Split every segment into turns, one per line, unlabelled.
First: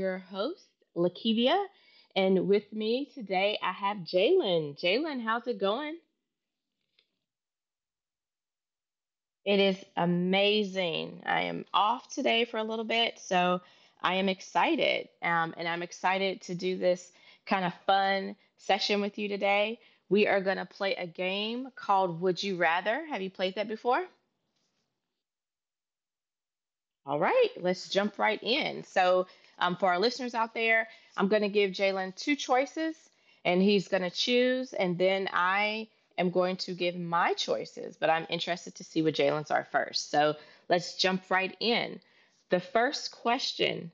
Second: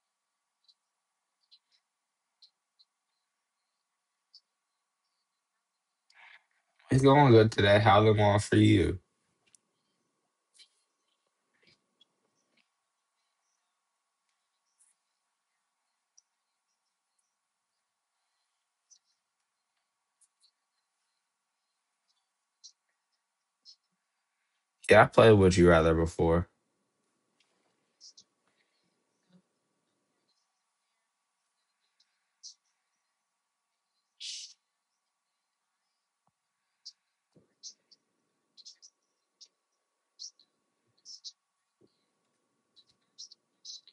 your host, Lakivia, and with me today I have Jalen. Jalen, how's it going?
It's going good today. How's it going for you?
It is amazing. I am off today for a little bit, so I am excited. And I'm excited to do this kind of fun session with you today. We are going to play a game called Would You Rather. Have you played that before?
Yeah, I played Would You Rather before.
All right, let's jump right in. For our listeners out there, I'm going to give Jalen two choices and he's going to choose. And then I am going to give my choices, but I'm interested to see what Jalen's are first. So, let's jump right in. The first question:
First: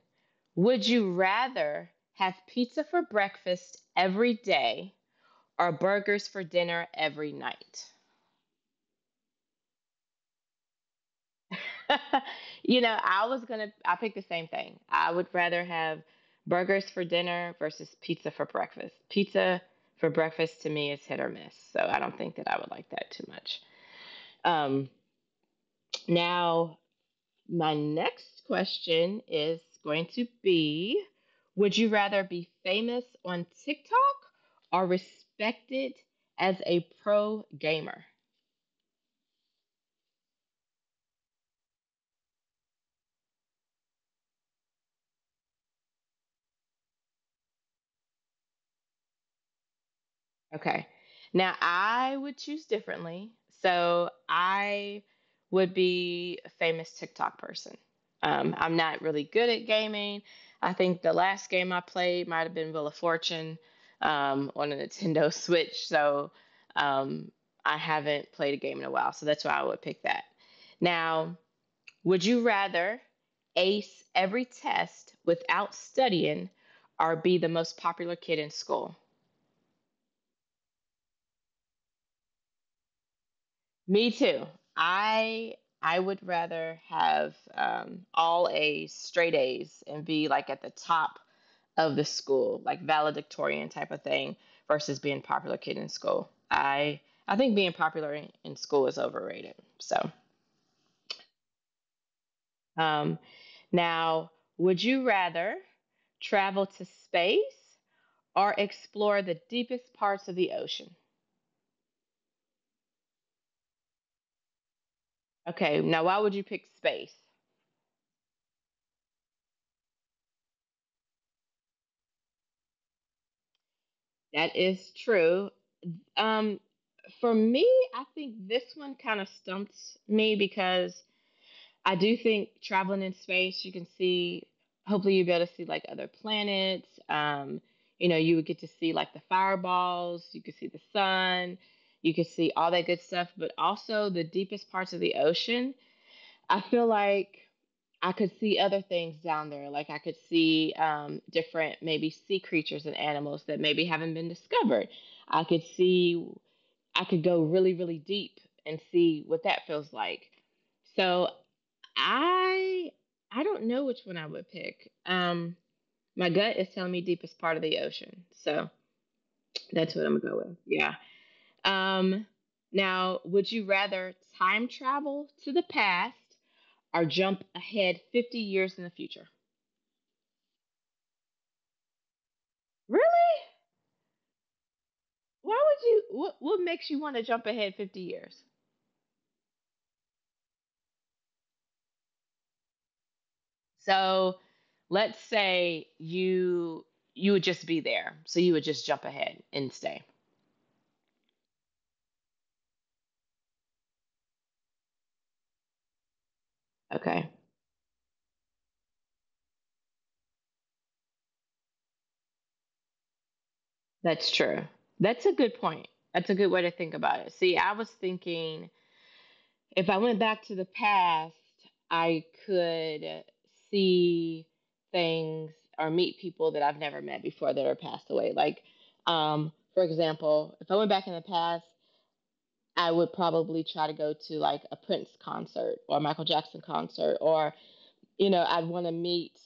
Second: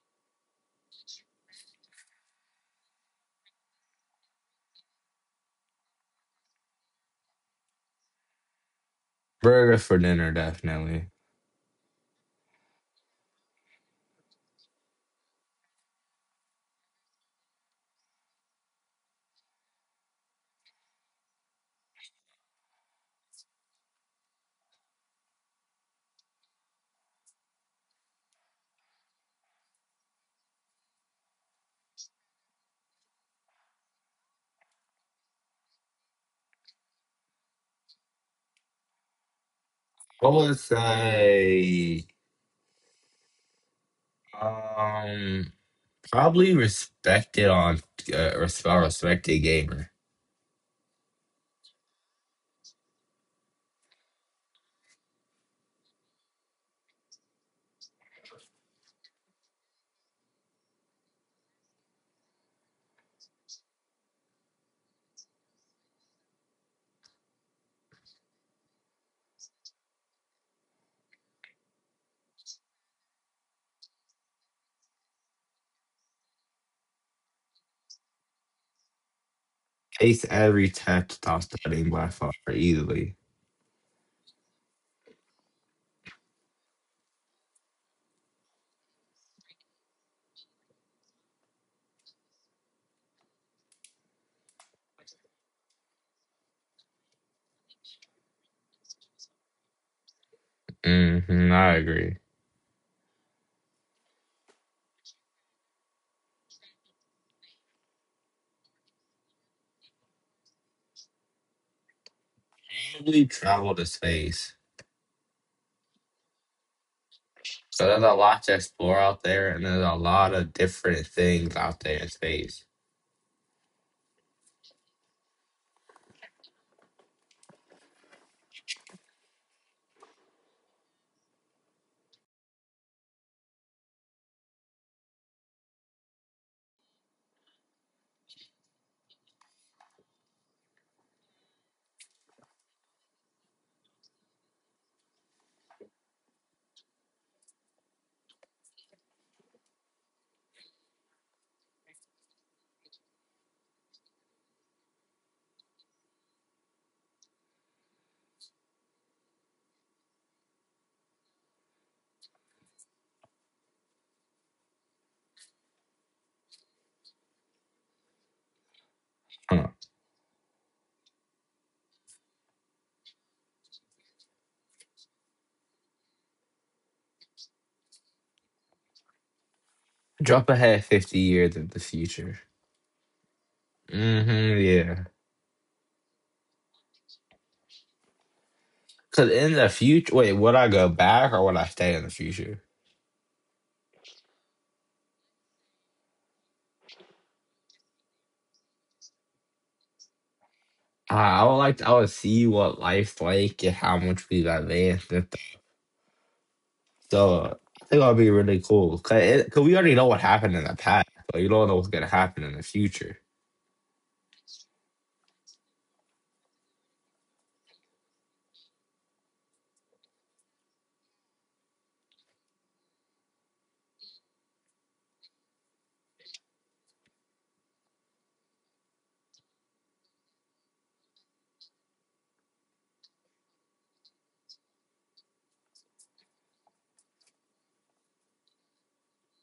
would you rather have pizza for breakfast every day or burgers for dinner every night?
Burger for dinner, definitely.
I was gonna I picked the same thing. I would rather have burgers for dinner versus pizza for breakfast. Pizza for breakfast to me is hit or miss, so I don't think that I would like that too much. Um, now my next question is going to be: would you rather be famous on TikTok or respected as a pro gamer?
I would say, um, probably respected on a respected gamer.
Okay. Now I would choose differently. So I would be a famous TikTok person. I'm not really good at gaming. I think the last game I played might have been Wheel of Fortune on a Nintendo Switch. So um, I haven't played a game in a while. So that's why I would pick that. Now, would you rather ace every test without studying or be the most popular kid in school?
Ace every test without studying by far easily.
Me too. I I would rather have all A's, straight A's, and be like at the top of the school, like valedictorian type of thing, versus being popular kid in school. I think being popular in school is overrated. So
Hmm, I agree.
um, now, would you rather travel to space or explore the deepest parts of the ocean?
Probably travel to space.
Okay, now why would you pick space?
So there's a lot to explore out there, and there's a lot of different things out there in space.
That is true. Um, for me, I think this one kind of stumps me because I do think traveling in space, you can see, hopefully, you'll be able to see like other planets. You know, you would get to see like the fireballs, you could see the sun, you could see all that good stuff, but also the deepest parts of the ocean. I feel like I could see other things down there. Like I could see different, maybe sea creatures and animals that maybe haven't been discovered. I could see I could go really, really deep and see what that feels like. So I I don't know which one I would pick. My gut is telling me deepest part of the ocean, so
Huh.
that's what I'm gonna go with. Yeah. Um, now, would you rather time travel to the past or jump ahead 50 years in the future?
Jump ahead 50 years in the future.
Really?
Mm-hmm, yeah.
Why would you? What makes you want to jump ahead 50 years?
Cause in the future, wait, would I go back or would I stay in the future?
So let's say you would just be there. So you would just jump ahead and stay.
I would like to, I would see what life's like and how much we've advanced and stuff.
Okay.
So I think that'd be really cool. Cause, it, cause we already know what happened in the past, but you don't know what's gonna happen in the future.
That's true. That's a good point. That's a good way to think about it. See, I was thinking if I went back to the past, I could see things or meet people that I've never met before that are passed away. Like, for example, if I went back in the past, I would probably try to go to like a Prince concert or a Michael Jackson concert or you know, I'd want to meet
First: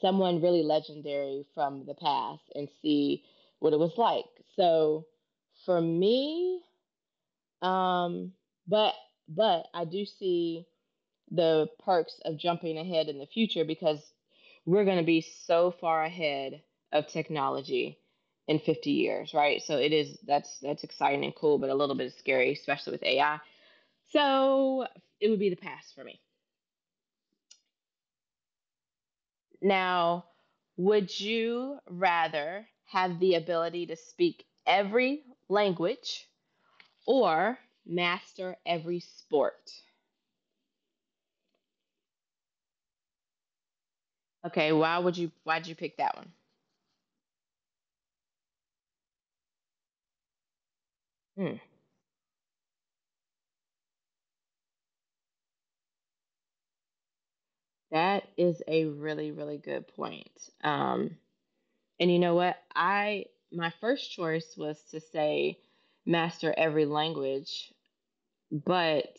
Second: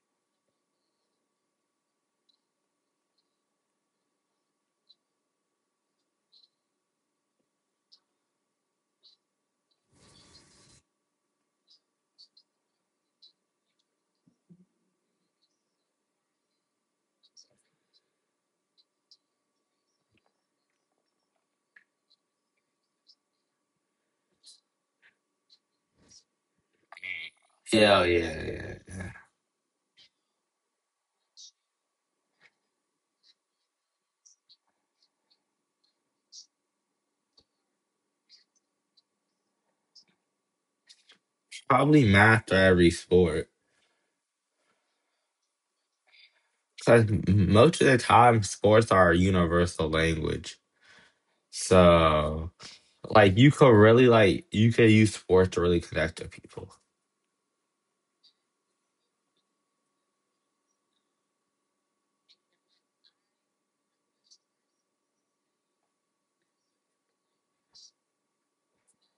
someone really legendary from the past and see what it was like. So for me, um, but but I do see the perks of jumping ahead in the future because we're going to be so far ahead of technology in 50 years, right? So it is that's exciting and cool, but a little bit scary, especially with AI. So it would be the past for me.
Yeah, yeah, yeah.
Now, would you rather have the ability to speak every language or master every sport?
Probably math or every sport.
Okay, why'd you pick that one?
Cause most of the time, sports are a universal language.
Hmm,
So you could really you could use sports to really connect to people.
that is a really really good point. Um, and you know what? I my first choice was to say master every language, but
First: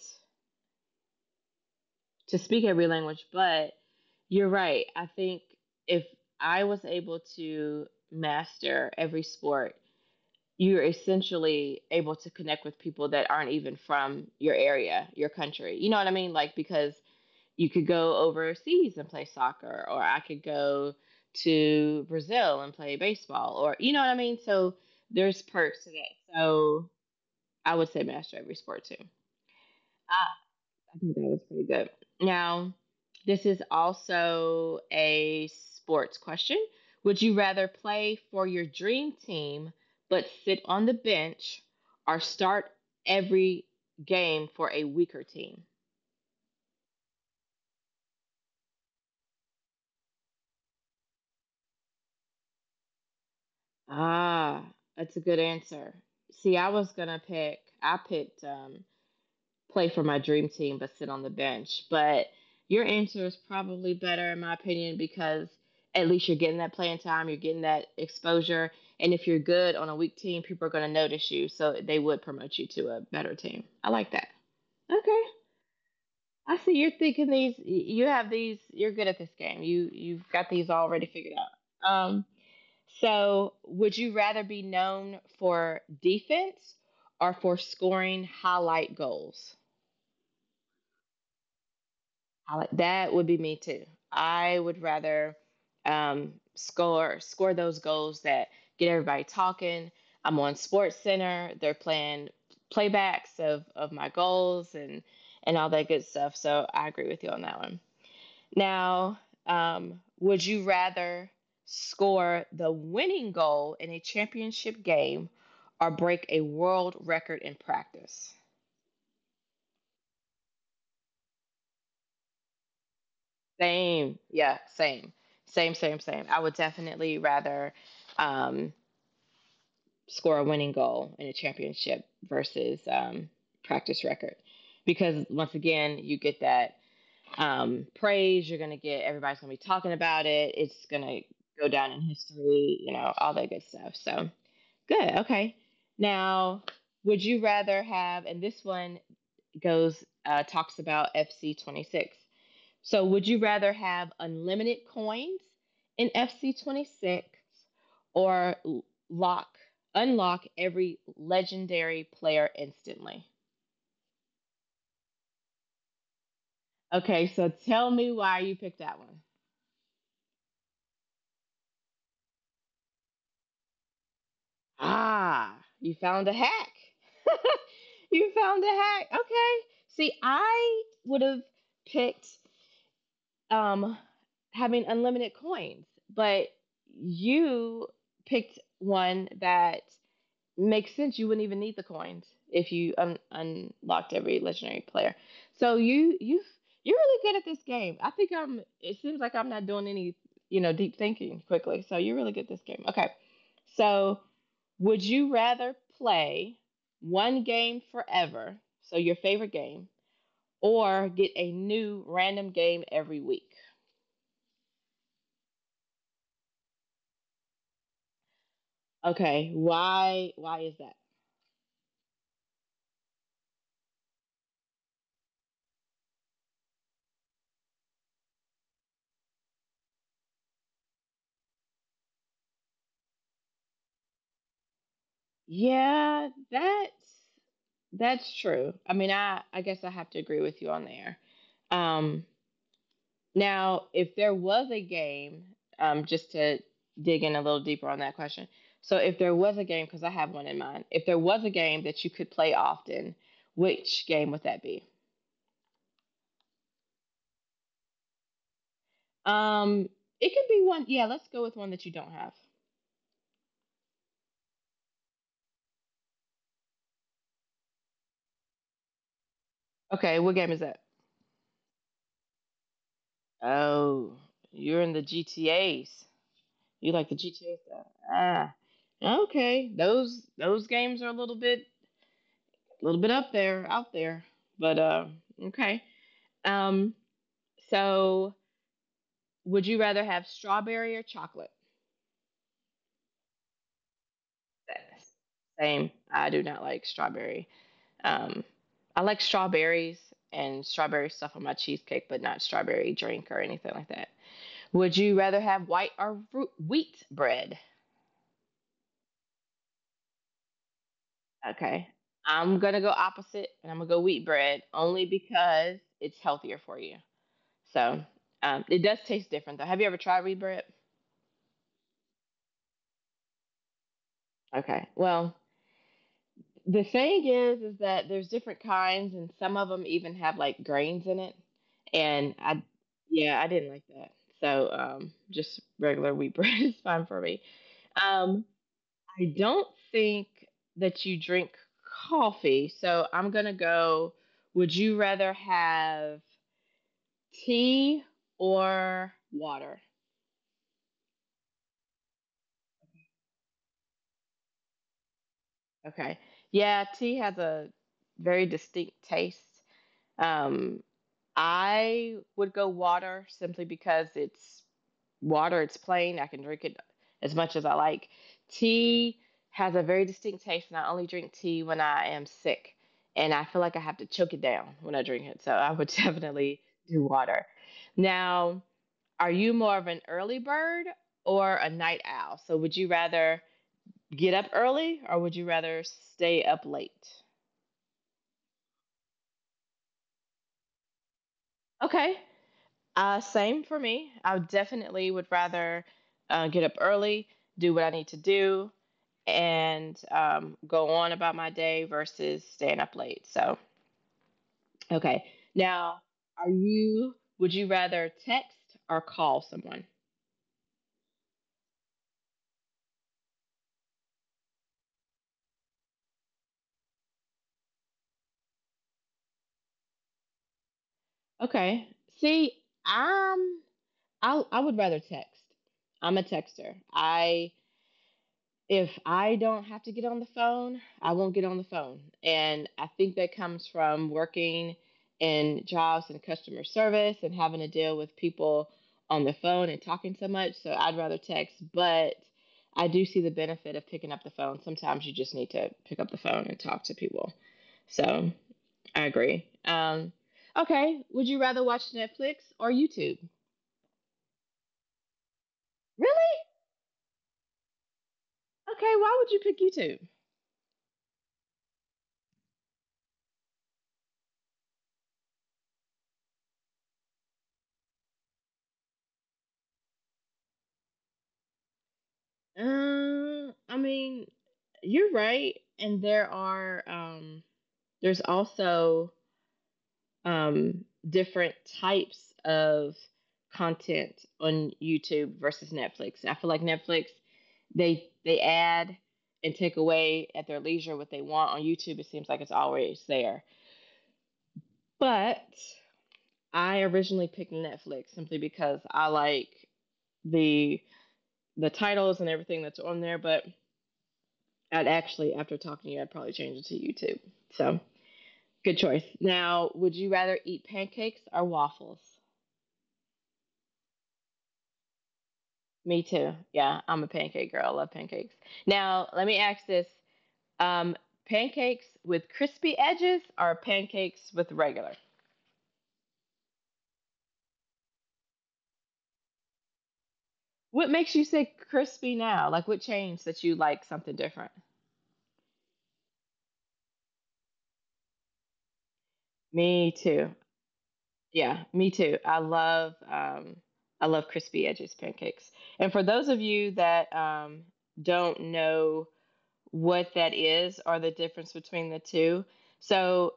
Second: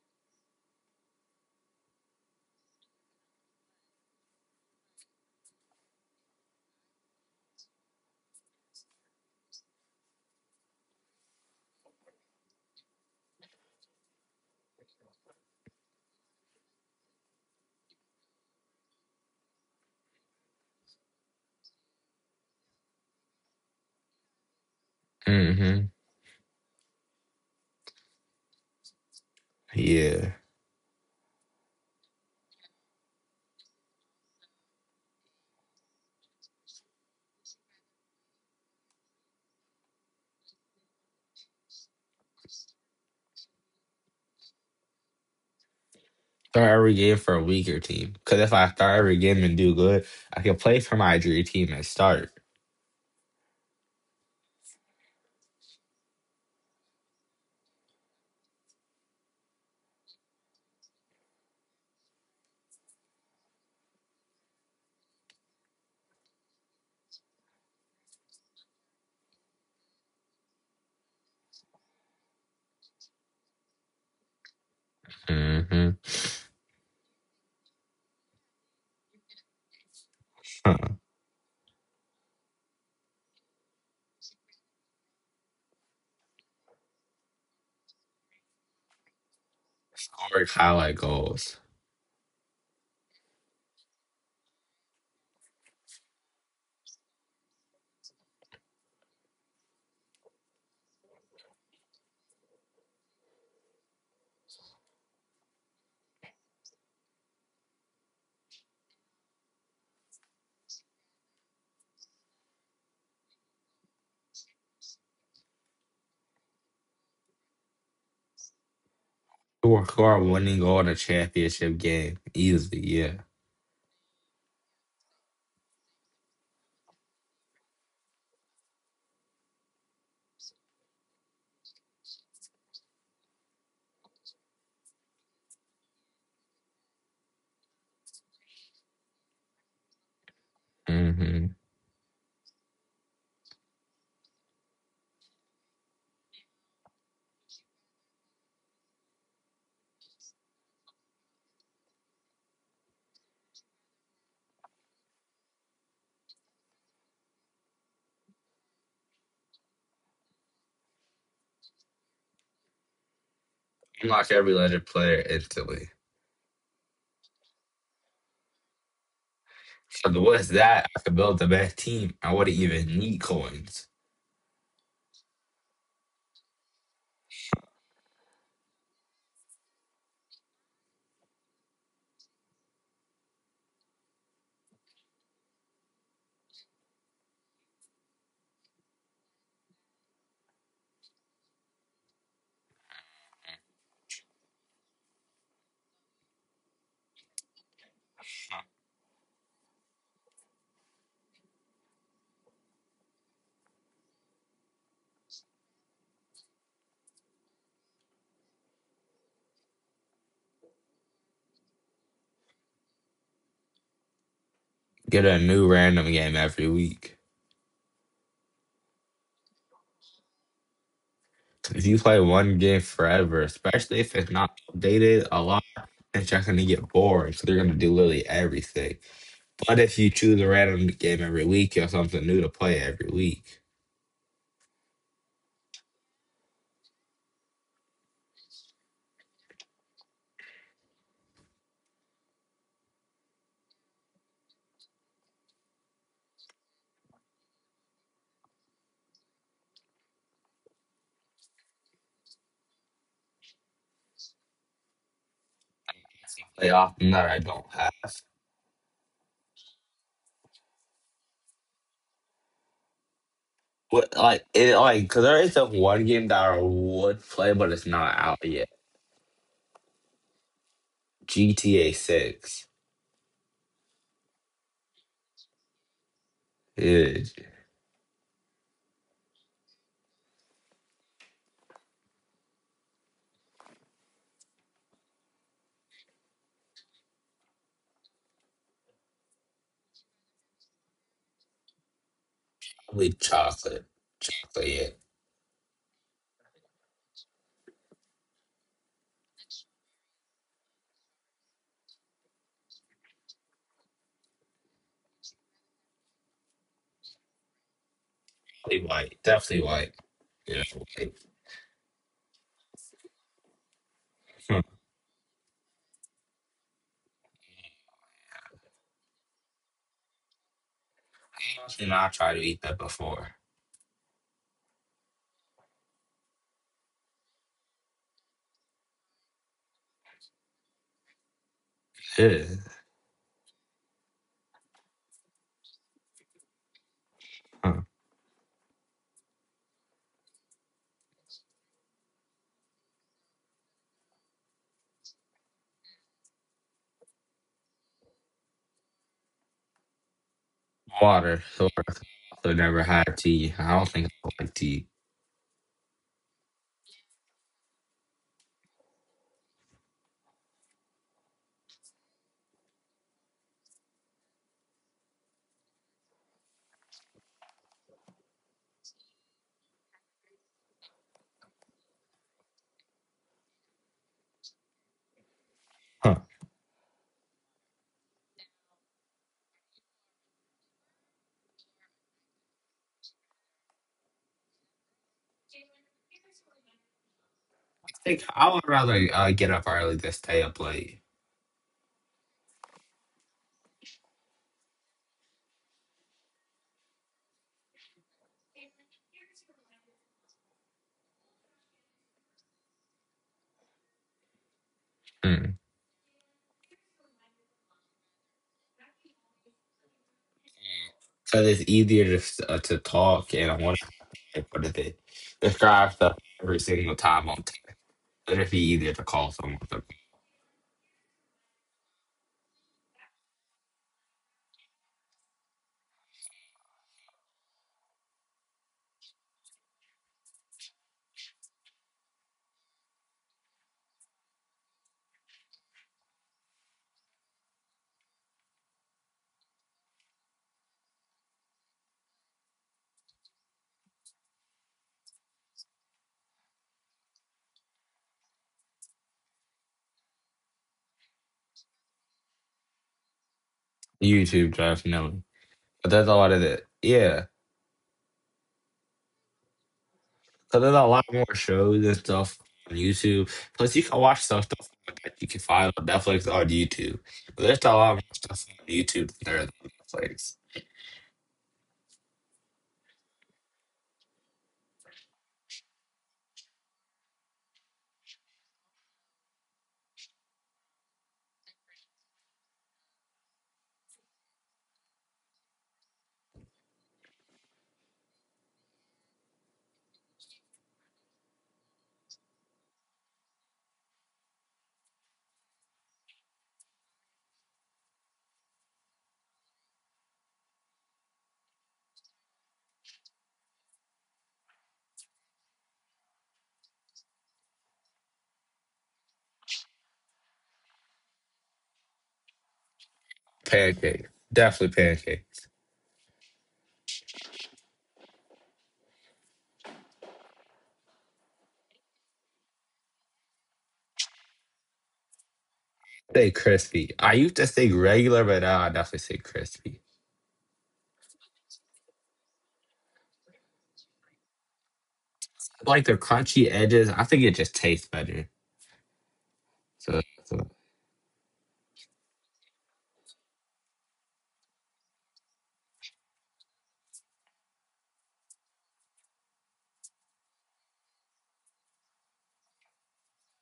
to speak every language, but you're right. I think if I was able to master every sport, you're essentially able to connect with people that aren't even from your area, your country. You know what I mean? Like, because you could go overseas and play soccer, or I could go to Brazil and play baseball, or you know what I mean? So there's perks to
Mhm.
that. So I would say master every sport too.
Yeah.
Ah, I think that was pretty good. Now, this is also a sports question. Would you rather play for your dream team but sit on the bench or start every game for a weaker team?
Start every game for a weaker team. Because if I start every game and do good, I can play for my dream team and start.
Ah, that's a good answer. See, I was gonna pick. I picked play for my dream team but sit on the bench. But your answer is probably better in my opinion because at least you're getting that playing time, you're getting that exposure, and if you're good on a weak team, people are going to notice you, so they would promote you to a better team. I like that. Okay.
Mm-hmm.
I see you're thinking these you have these you're good at this game. You've got these
Huh.
already figured out. So would you rather be known for defense or for scoring highlight goals?
Score highlight goals.
I like that would be me too. I would rather score those goals that get everybody talking. I'm on Sports Center. They're playing playbacks of my goals and all that good stuff. So I agree with you on that one. Now, would you rather score the winning goal in a championship game or break a world record in practice?
Score a winning goal in a championship game. Easily, yeah.
Same. Yeah, same. Same, same, same. I would definitely rather um, score a winning goal in a championship versus practice record. Because once again, you get that praise, you're going to get everybody's going to be talking about it. It's going to
Mm-hmm.
go down in history, you know, all that good stuff. So, good. Okay. Now, would you rather have, and this one goes, talks about FC 26. So, would you rather have unlimited coins in FC26 or lock unlock every legendary player instantly?
Unlock every legend player instantly.
Okay, so tell me why you picked that one.
So the- what's that? I could build the best team. I wouldn't even need coins.
Ah, you found a hack. you found a hack. Okay. See, I would have picked um having unlimited coins, but you picked one that makes sense. You wouldn't even need the coins if you unlocked every legendary player. So you you're really good at this game. I think I'm. It seems like I'm not doing any deep thinking quickly. So you're really good at this game. Okay. So would you rather play one game forever, so your favorite game, or get a new random game every week?
Get a new random game every week.
Okay. Why is that?
If you play one game forever, especially if it's not updated a lot. It's just gonna get boring, so they're gonna do literally everything. But if you choose a random game every week or something new to play every week,
Yeah, that's true. I mean, I guess I have to agree with you on there. Um, now, if there was a game, just to dig in a little deeper on that question. So, if there was a game, because I have one in mind, if there was a game that you could play often, which game would that be?
like often that I don't have.
Um, it could be one. Yeah, let's go with one that you don't have.
But like it, like because there is a one game that I would play, but it's not out yet.
Okay, what game is that?
GTA Six,
Oh, you're in the GTAs. You like the
yeah,
GTA stuff. Okay, those games are a little bit up there, out there. But okay. Um, so would you rather have strawberry or chocolate?
probably chocolate, chocolate, yeah,
Same. I do not like strawberry. Um, I like strawberries and strawberry stuff on my cheesecake, but not strawberry drink or anything like that. Would you rather have white or wheat bread?
probably white, definitely white. Yeah, white.
Okay. I'm gonna go opposite, and I'm gonna go wheat bread
Hmm.
only because it's healthier for you. So it does taste different though. Have you ever tried wheat bread?
I actually not tried to eat that before.
Okay. Well, the thing is that there's different kinds, and some of them even have like grains in it. And
Yeah,
I, yeah, I didn't like that. So just regular wheat bread is fine for me.
huh.
Um, I don't think that you drink coffee, so I'm gonna go. Would you rather have tea or water?
Water, so I've never had tea. I don't think I like tea.
Okay. Yeah, tea has a very distinct taste. Um, I would go water simply because it's water, it's plain. I can drink it as much as I like. Tea has a very distinct taste, and I only drink tea when I am sick. And I feel like I have to choke it down when I drink it. So I would
Huh.
definitely do water. Now, are you more of an early bird or a night owl? So would you rather get up early or would you rather stay up late?
Think I would rather get up early than stay up late.
Okay. Same for me. I definitely would rather get up early, do what I need to do, and go on about my day versus staying up late. So, okay.
Mm.
Now, would you rather text or call someone?
Cause it's easier to to talk, and I want to what is it? Describe stuff every single time on tape. It'd be easier to call someone. To
Okay. See, I'm, I would rather text. I'm a texter. I if I don't have to get on the phone, I won't get on the phone. And I think that comes from working in jobs and customer service and having to deal with people on the phone and talking so much. So I'd rather text, but I do see the benefit of picking up the phone. Sometimes you just need to pick up the phone and talk to people. So I agree. Okay, would you rather watch Netflix or YouTube?
YouTube, definitely. But that's all
Really?
of it. Yeah,
Okay, why would you pick YouTube?
cause there's a lot more shows and stuff on YouTube. Plus, you can watch some stuff that you can find on Netflix or on YouTube. But there's a lot more stuff on YouTube than there is on Netflix.
I mean, you're right. And there are there's also different types of content on YouTube versus Netflix. I feel like Netflix they add and take away at their leisure what they want. On YouTube it seems like it's always there. But I originally picked Netflix simply because I like the the titles and everything that's on there, but I'd actually, after talking to you, I'd probably change it to YouTube. So good choice. Now, would you rather eat pancakes or waffles?
Pancake, definitely pancake.
Me too. Yeah, I'm a pancake girl. I love pancakes. Now, let me ask this: um, pancakes with crispy edges or pancakes with regular?
Say crispy. I used to say regular, but now I definitely say crispy.
What makes you say crispy now? Like, what changed that you like something different?
I like the crunchy edges. I think it just tastes better.
Me
So, so.
too. Yeah, me too. I love crispy edges pancakes. And for those of you that don't know what that is or the difference between the two. So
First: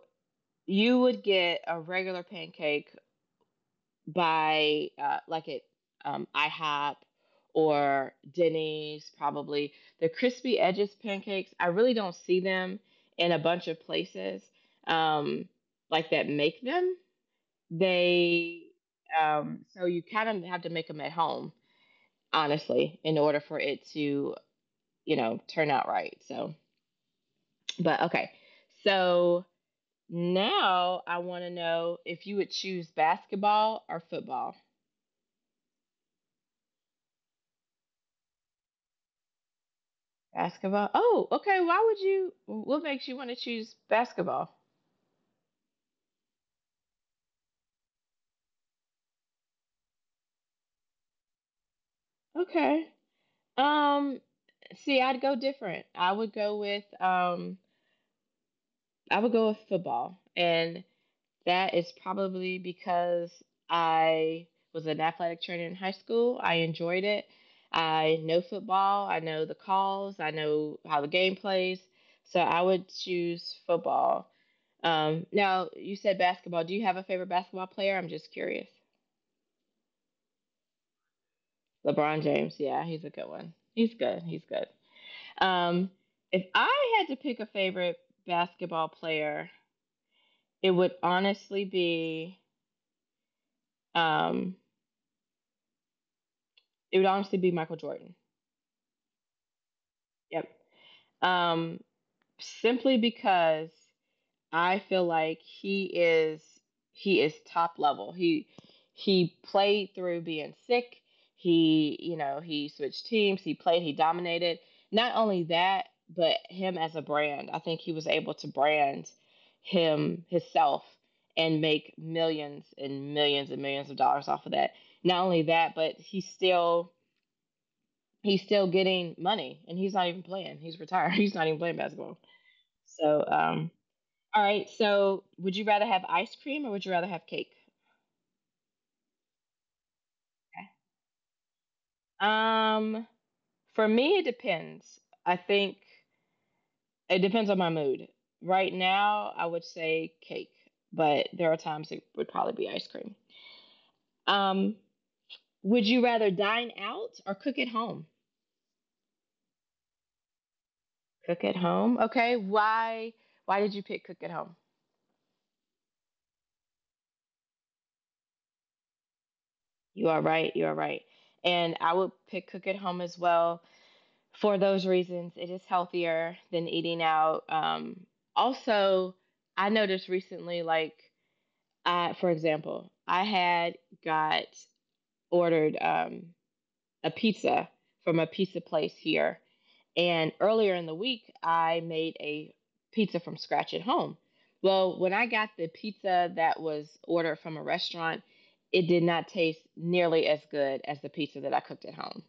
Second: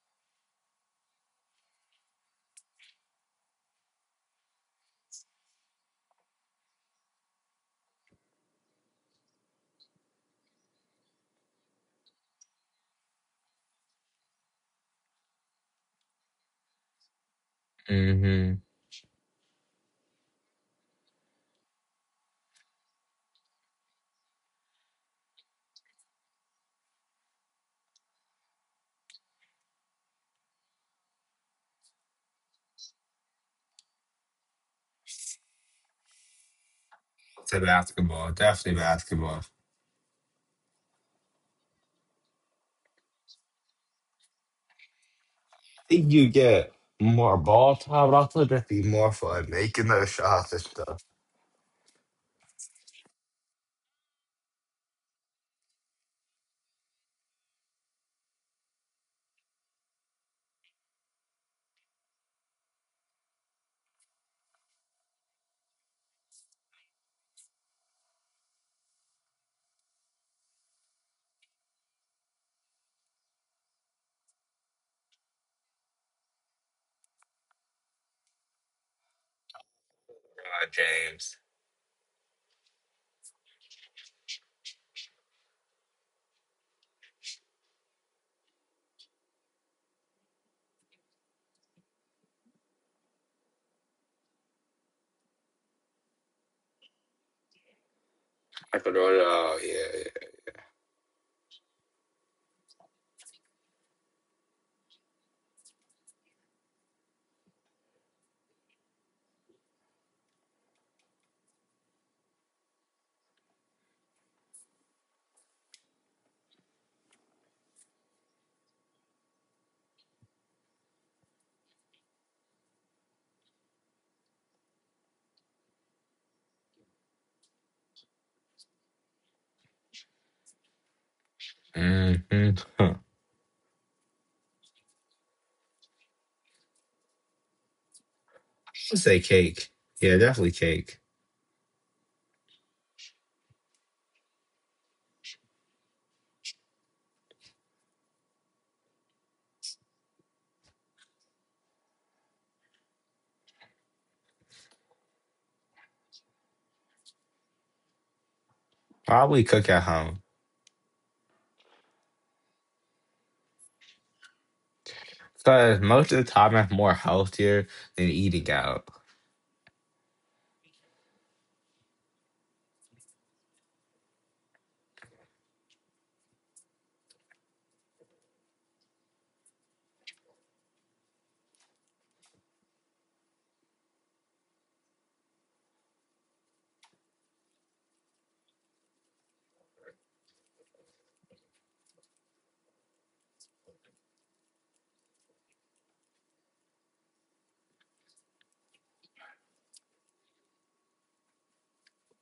you would get a regular pancake by like at IHOP or Denny's, probably. The crispy edges pancakes, I really don't see them in a bunch of places um, like that make them. They,
Hmm,
so you kind of have to make them at home, honestly, in order for it to, you know, turn out right. So, but okay. So now I want to know if you would choose basketball or football.
to basketball, definitely basketball.
Basketball. Oh, okay. Why would you? What makes you want to choose basketball?
I think you get more ball time, but also just be more fun making those shots and stuff.
Okay. Um. See, I'd go different. I would go with football, and that is probably because I was an athletic trainer in high school. I enjoyed it. I know football. I know the calls. I know how the game plays. So I would choose football. Now, you said basketball. Do you have a favorite basketball player? I'm just curious.
James,
LeBron James. Yeah, he's a good one. He's good. He's good. Um, if I had to pick a favorite basketball player, it would honestly be um, it would honestly be Michael Jordan.
I could order. Oh yeah.
Yep. Um, Simply because I feel like he is top level. He played through being sick. He, you know, he switched teams, he played, he dominated. Not only that, but him as a brand. I think he was able to brand himself and make millions and millions and millions of dollars off of that. Not only that, but he's still getting money and he's not even playing. He's retired. He's not even playing basketball.
Yeah. Hmm. Huh. I
So, all right. So, would you rather have ice cream or would you rather have cake?
would say cake. Yeah, definitely
Okay.
cake.
Um, for me, it depends. I think it depends on my mood. Right now, I would say cake, but there are times it would probably be ice cream. Um, would you rather dine out or cook at home?
Probably cook at home.
Cook at home. Okay. Why? Why did you pick cook at home?
Cause most of the time it's more healthier than eating out.
You are right. You are right. And I would pick cook at home as well for those reasons, it is healthier than eating out. Also, I noticed recently, like, I, for example, I had got ordered a pizza from a pizza place here. And earlier in the week, I made a pizza from scratch at home. Well, when I got the pizza that was ordered from a restaurant, it did not taste nearly as good as the pizza that I cooked at home.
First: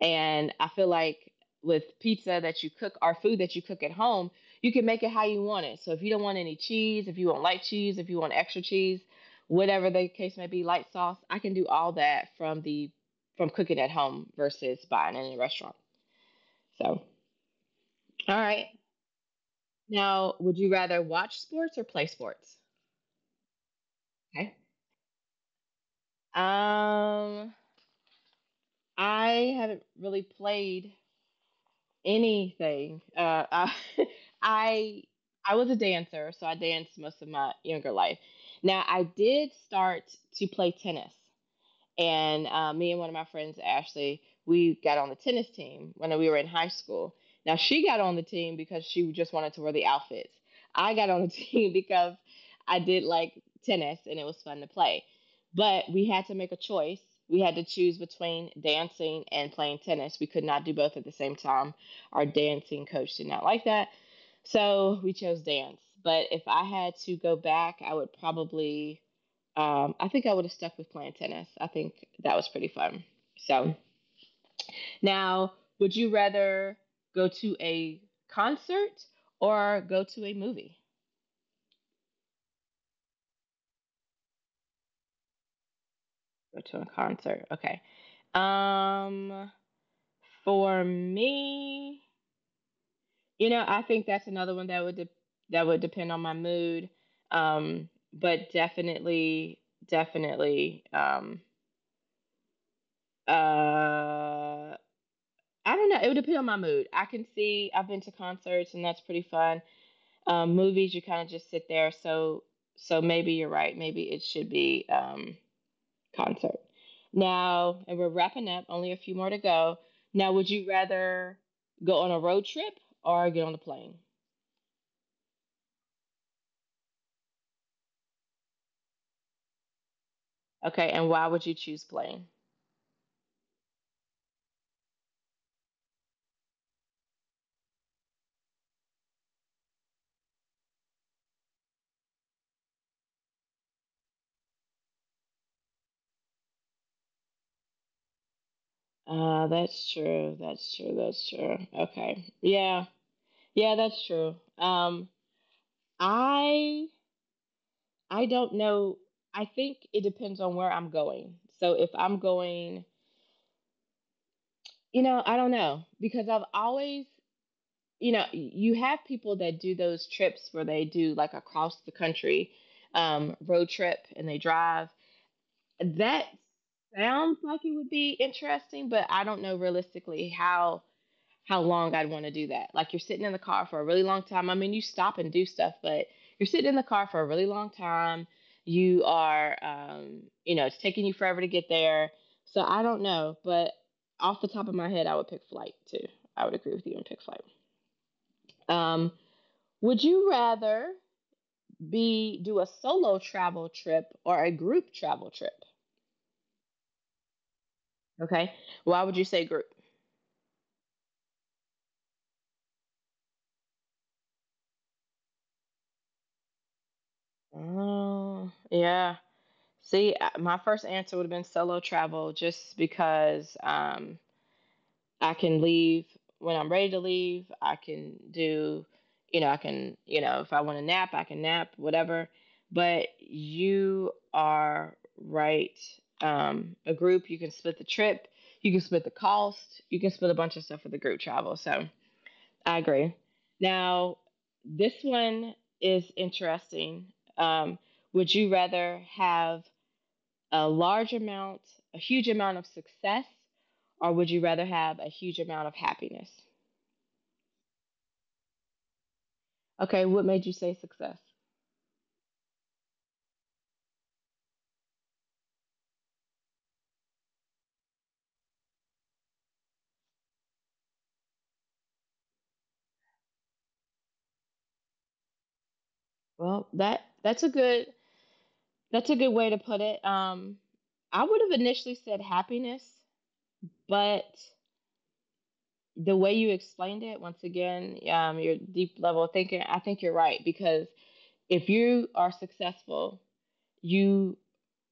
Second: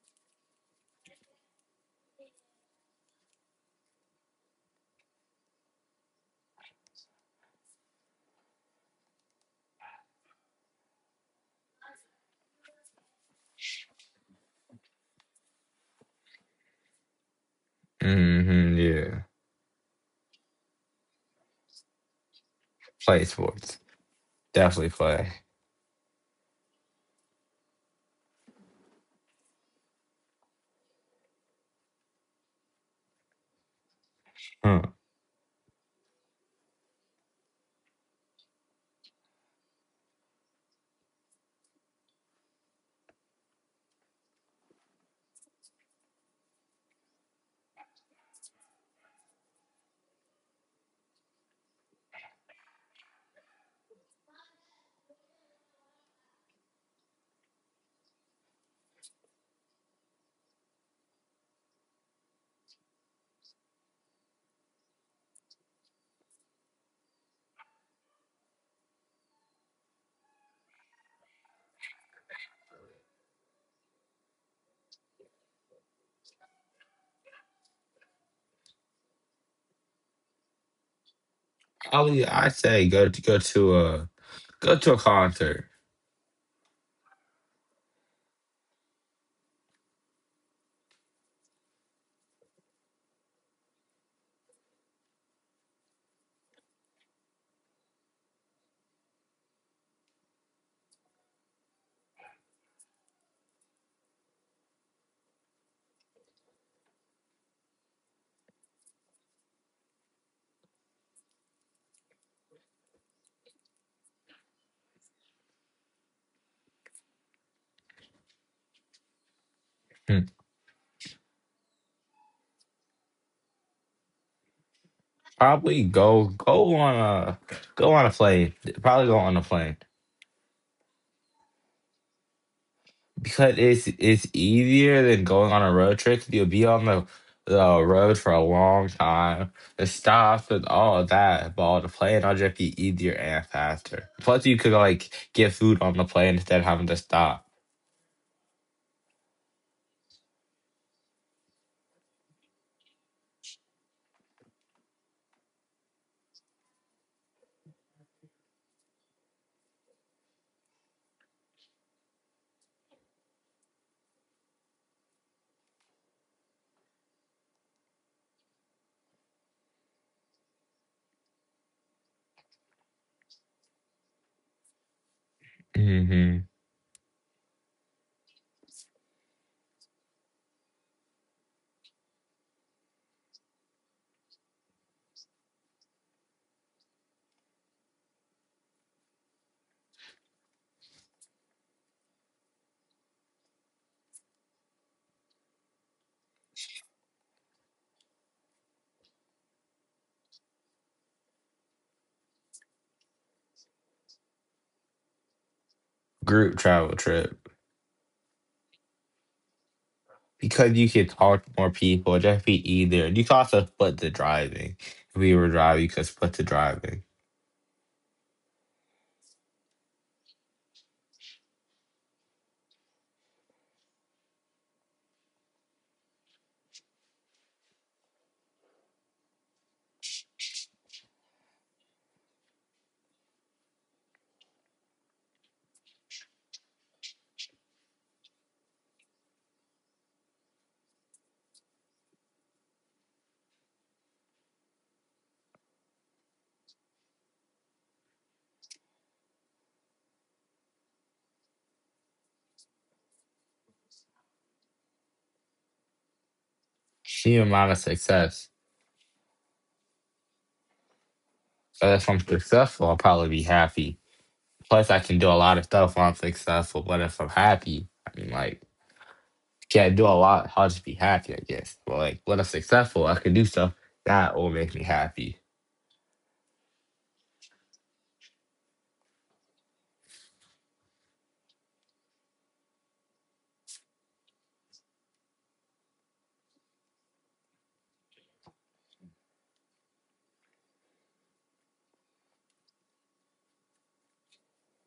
And I feel like with pizza that you cook or food that you cook at home, you can make it how you want it. So if you don't want any cheese, if you want light cheese, if you want extra cheese, whatever the case may be, light sauce, I can do all that from the from cooking at home versus buying it in a restaurant. So, all right.
Hmm. Yeah.
Now, would you rather watch sports or play sports?
Play sports.
Okay.
Definitely play.
Um, I haven't really played anything.
Hmm.
I I was a dancer, so I danced most of my younger life. Now I did start to play tennis. And me and one of my friends, Ashley, we got on the tennis team when we were in high school. Now, she got on the team because she just wanted to wear the outfits. I got on the team because I did like tennis and it was fun to play. But we had to make a choice. We had to choose between dancing and playing tennis. We could not do both at the same time. Our dancing coach did not like that. So we chose dance. But if I had to go back, I would probably I think I would have stuck with playing tennis. I think that was pretty fun. So now, would you rather go to a concert or go to a movie?
Probably, I say go to go to a concert.
Go to a concert. Okay. Um, for me, you know, I think that's another one that would that would depend on my mood. Um, but definitely, definitely, uh I don't know. It would depend on my mood. I can see I've been to concerts and that's pretty fun. Movies, you kind of just sit there. So so maybe you're right. Maybe it should be concert. Now, and we're wrapping up. Only a few more to go.
Hmm.
Now, would you rather go on a road trip or get on a plane?
Probably go go on a plane. Probably go on a plane
Okay, and why would you choose plane?
because it's easier than going on a road trip. You'll be on the road for a long time. The stops and all of that. But on the plane, it'll just be easier and faster. Plus, you could get food on the plane instead of having to stop.
That's true. That's true. That's true. Okay. Yeah. Yeah, that's true. I I don't know. I think it depends on where I'm going. So if I'm going, you know, I don't know because I've always, you know, you have people that do those trips where they do like across the country road trip and they drive. That
Hmm.
sounds like it would be interesting, but I don't know realistically how long I'd want to do that. Like you're sitting in the car for a really long time. I mean, you stop and do stuff, but you're sitting in the car for a really long time. You are, you know, it's taking you forever to get there. So I don't know, but off the top of my head, I would pick flight too. I would agree with you and pick flight. Um, would you rather be do a solo travel trip or a group travel trip?
Group travel trip.
Okay. Why would you say group?
Because you could talk to more people, it just be easier. You could also split the driving. If we were driving, you could split the driving.
Oh, yeah. My first answer would have been solo travel just because I can leave when I'm ready to leave. I can do, you know, I can, you know, if I want to nap, I can nap, whatever. But you are right. A group, you can split the trip, you can split the cost, you can split a bunch of stuff with the group travel. So I agree. Now, this one is interesting. Um, would you rather have a large amount, a huge amount of success, or would you rather have a huge amount of happiness?
Sheer amount of success.
Okay, what made you say success?
But if I'm successful, I'll probably be happy. Plus, I can do a lot of stuff when I'm successful. But if I'm happy, can't do a lot. I'll just be happy, I guess. But like, when I'm successful, I can do stuff that will make me happy.
Well, that's a good way to put it. I would have initially said happiness, but the way you explained it, once again, your deep level of thinking, I think you're right because if you are successful, you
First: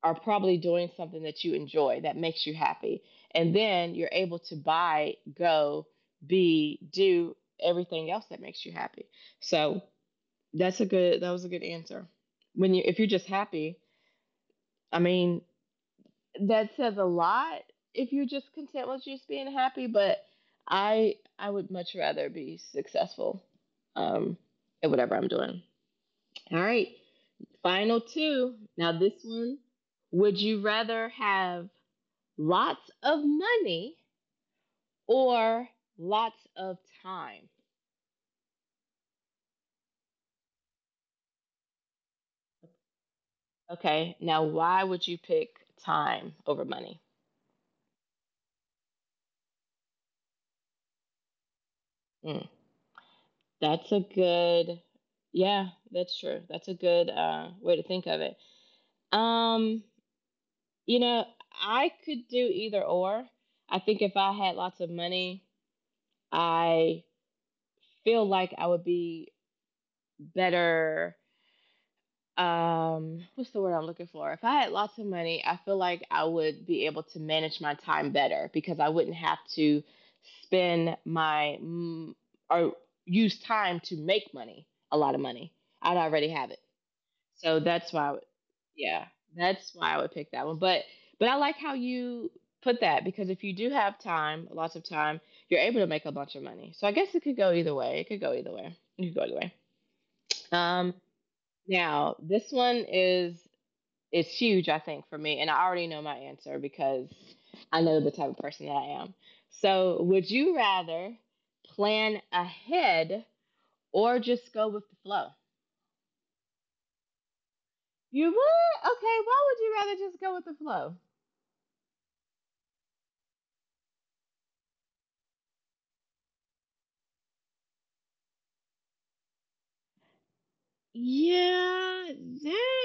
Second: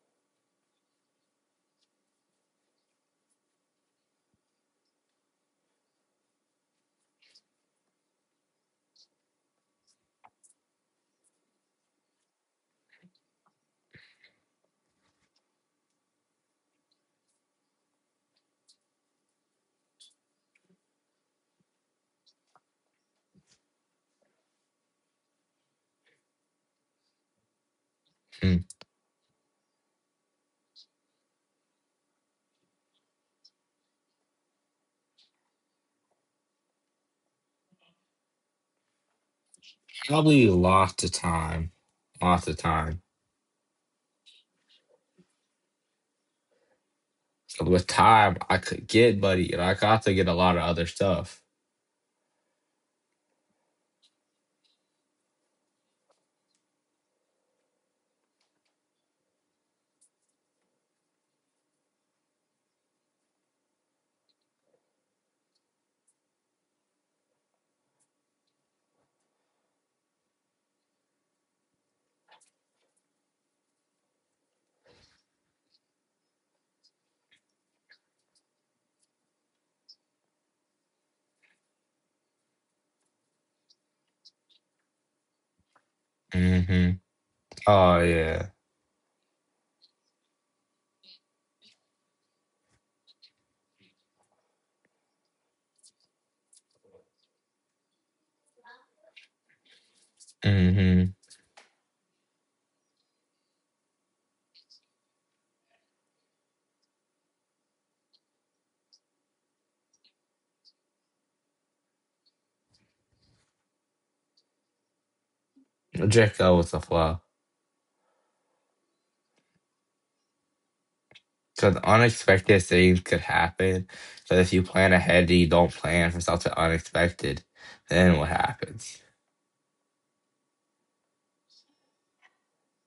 are probably doing something that you enjoy that makes you happy. And then you're able to buy, go, be, do everything else that makes you happy. So that was a good answer. When you if you're just happy, I mean, that says a lot if you're just content with just being happy, but I would much rather be successful um at whatever I'm doing. All right. Final two.
Hmm.
Now, this one would you rather have lots of money or lots of time?
Probably lots of time. Lots of time.
Okay, now why would you pick time over money?
So with time, I could get buddy, and I could also get a lot of other stuff.
Mm, that's a good, yeah, that's true. That's a good way to think of it. Um, you know, I could do either or. I think if I had lots of money, I feel like I would be better. Um, what's the word I'm looking for? If I had lots of money, I feel like I would be able to manage my time better because I wouldn't have to spend my or use time to make money. A lot of money, I'd already have it.
Hmm.
So that's
Oh
why I would,
yeah.
yeah, that's why I would pick that one. But I like how you put that, because if you do have time, lots of time, you're able to make a bunch of money. So I guess it could go either way. It could go either way. You could go either way. um,
Hmm.
Now, this one is, it's huge, I think, for me. And I already know my answer because I know the type of person that I am. So, would you rather plan ahead or just go with the flow?
Draco was a flaw.
You would? Okay, why would you rather just go with the flow?
Because unexpected things could happen. But if you plan ahead and you don't plan for something unexpected, then what happens?
Yeah, that,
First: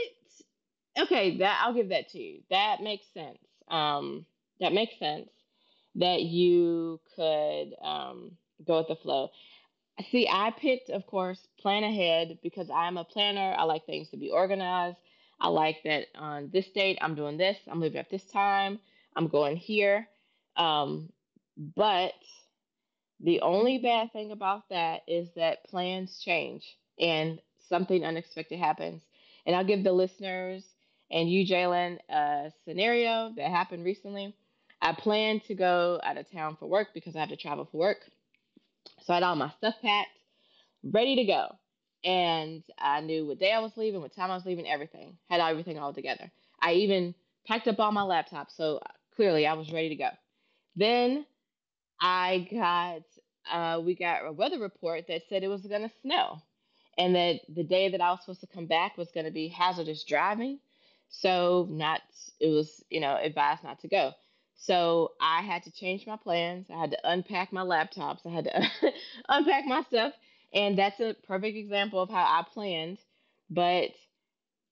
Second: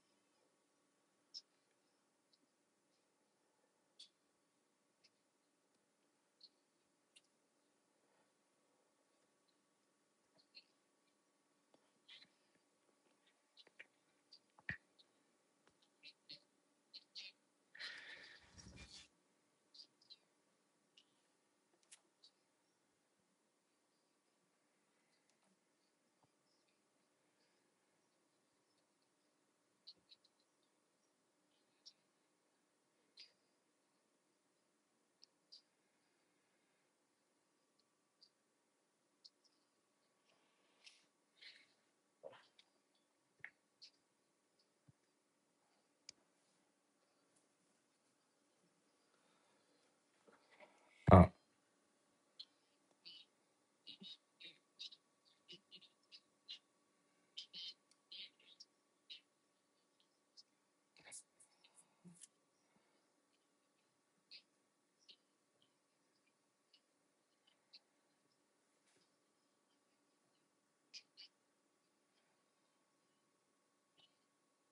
okay, that, I'll give that to you. That makes sense. Um, that makes sense, that you could, go with the flow. See, I picked, of course, plan ahead because I'm a planner. I like things to be organized. I like that on this date, I'm doing this, I'm leaving at this time, I'm going here. Um, but the only bad thing about that is that plans change and something unexpected happens. And I'll give the listeners, and you, Jalen, a scenario that happened recently. I planned to go out of town for work because I have to travel for work. So I had all my stuff packed, ready to go. And I knew what day I was leaving, what time I was leaving, everything. Had everything all together. I even packed up all my laptops, so clearly I was ready to go. Then
Oh,
I got we got a weather report that said it was going to snow, and that the day that I was supposed to come back was going to be hazardous driving, so not, it was, you know, advised not to go. So I had to change my plans. I had to unpack my laptops. I had to unpack my stuff, and that's a perfect example of how I planned, but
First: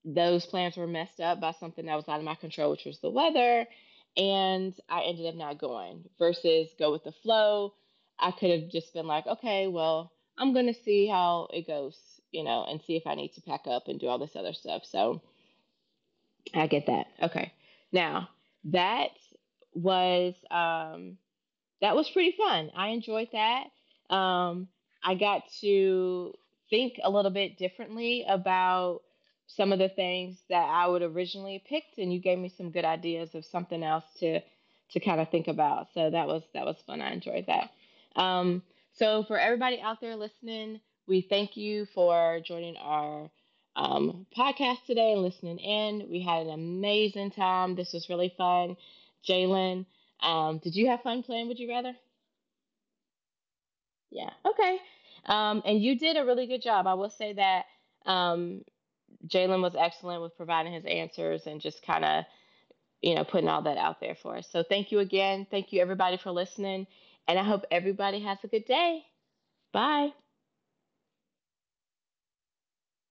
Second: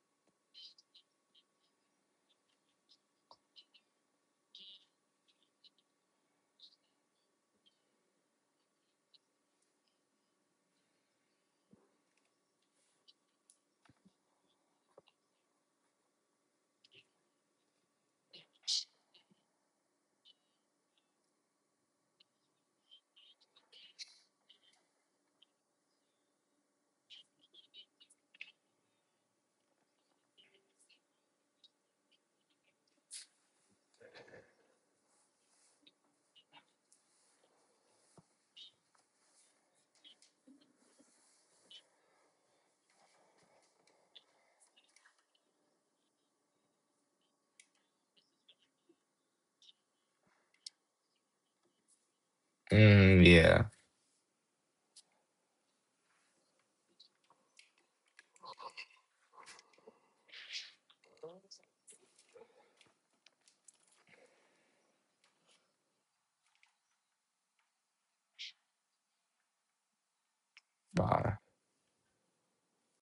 those plans were messed up by something that was out of my control, which was the weather. And I ended up not going versus go with the flow. I could have just been like, okay, well, I'm going to see how it goes, you know, and see if I need to pack up and do all this other stuff. So I get that. Okay. Now, that was um, that was pretty fun. I enjoyed that. Um, I got to think a little bit differently about some of the things that I would originally picked, and you gave me some good ideas of something else to kind of think about. So that was, that was fun. I enjoyed that. Um, so for everybody out there listening, we thank you for joining our podcast today and listening in. We had an amazing time. This was really fun. Jalen, did you have fun playing Would You Rather?
mm, yeah.
Yeah. Okay. And you did a really good job. I will say that, um, Jalen was excellent with providing his answers and just kind of, you know, putting all that out there for us. So thank you again. Thank you, everybody, for listening. And I hope everybody has a good day. Bye.
Bye.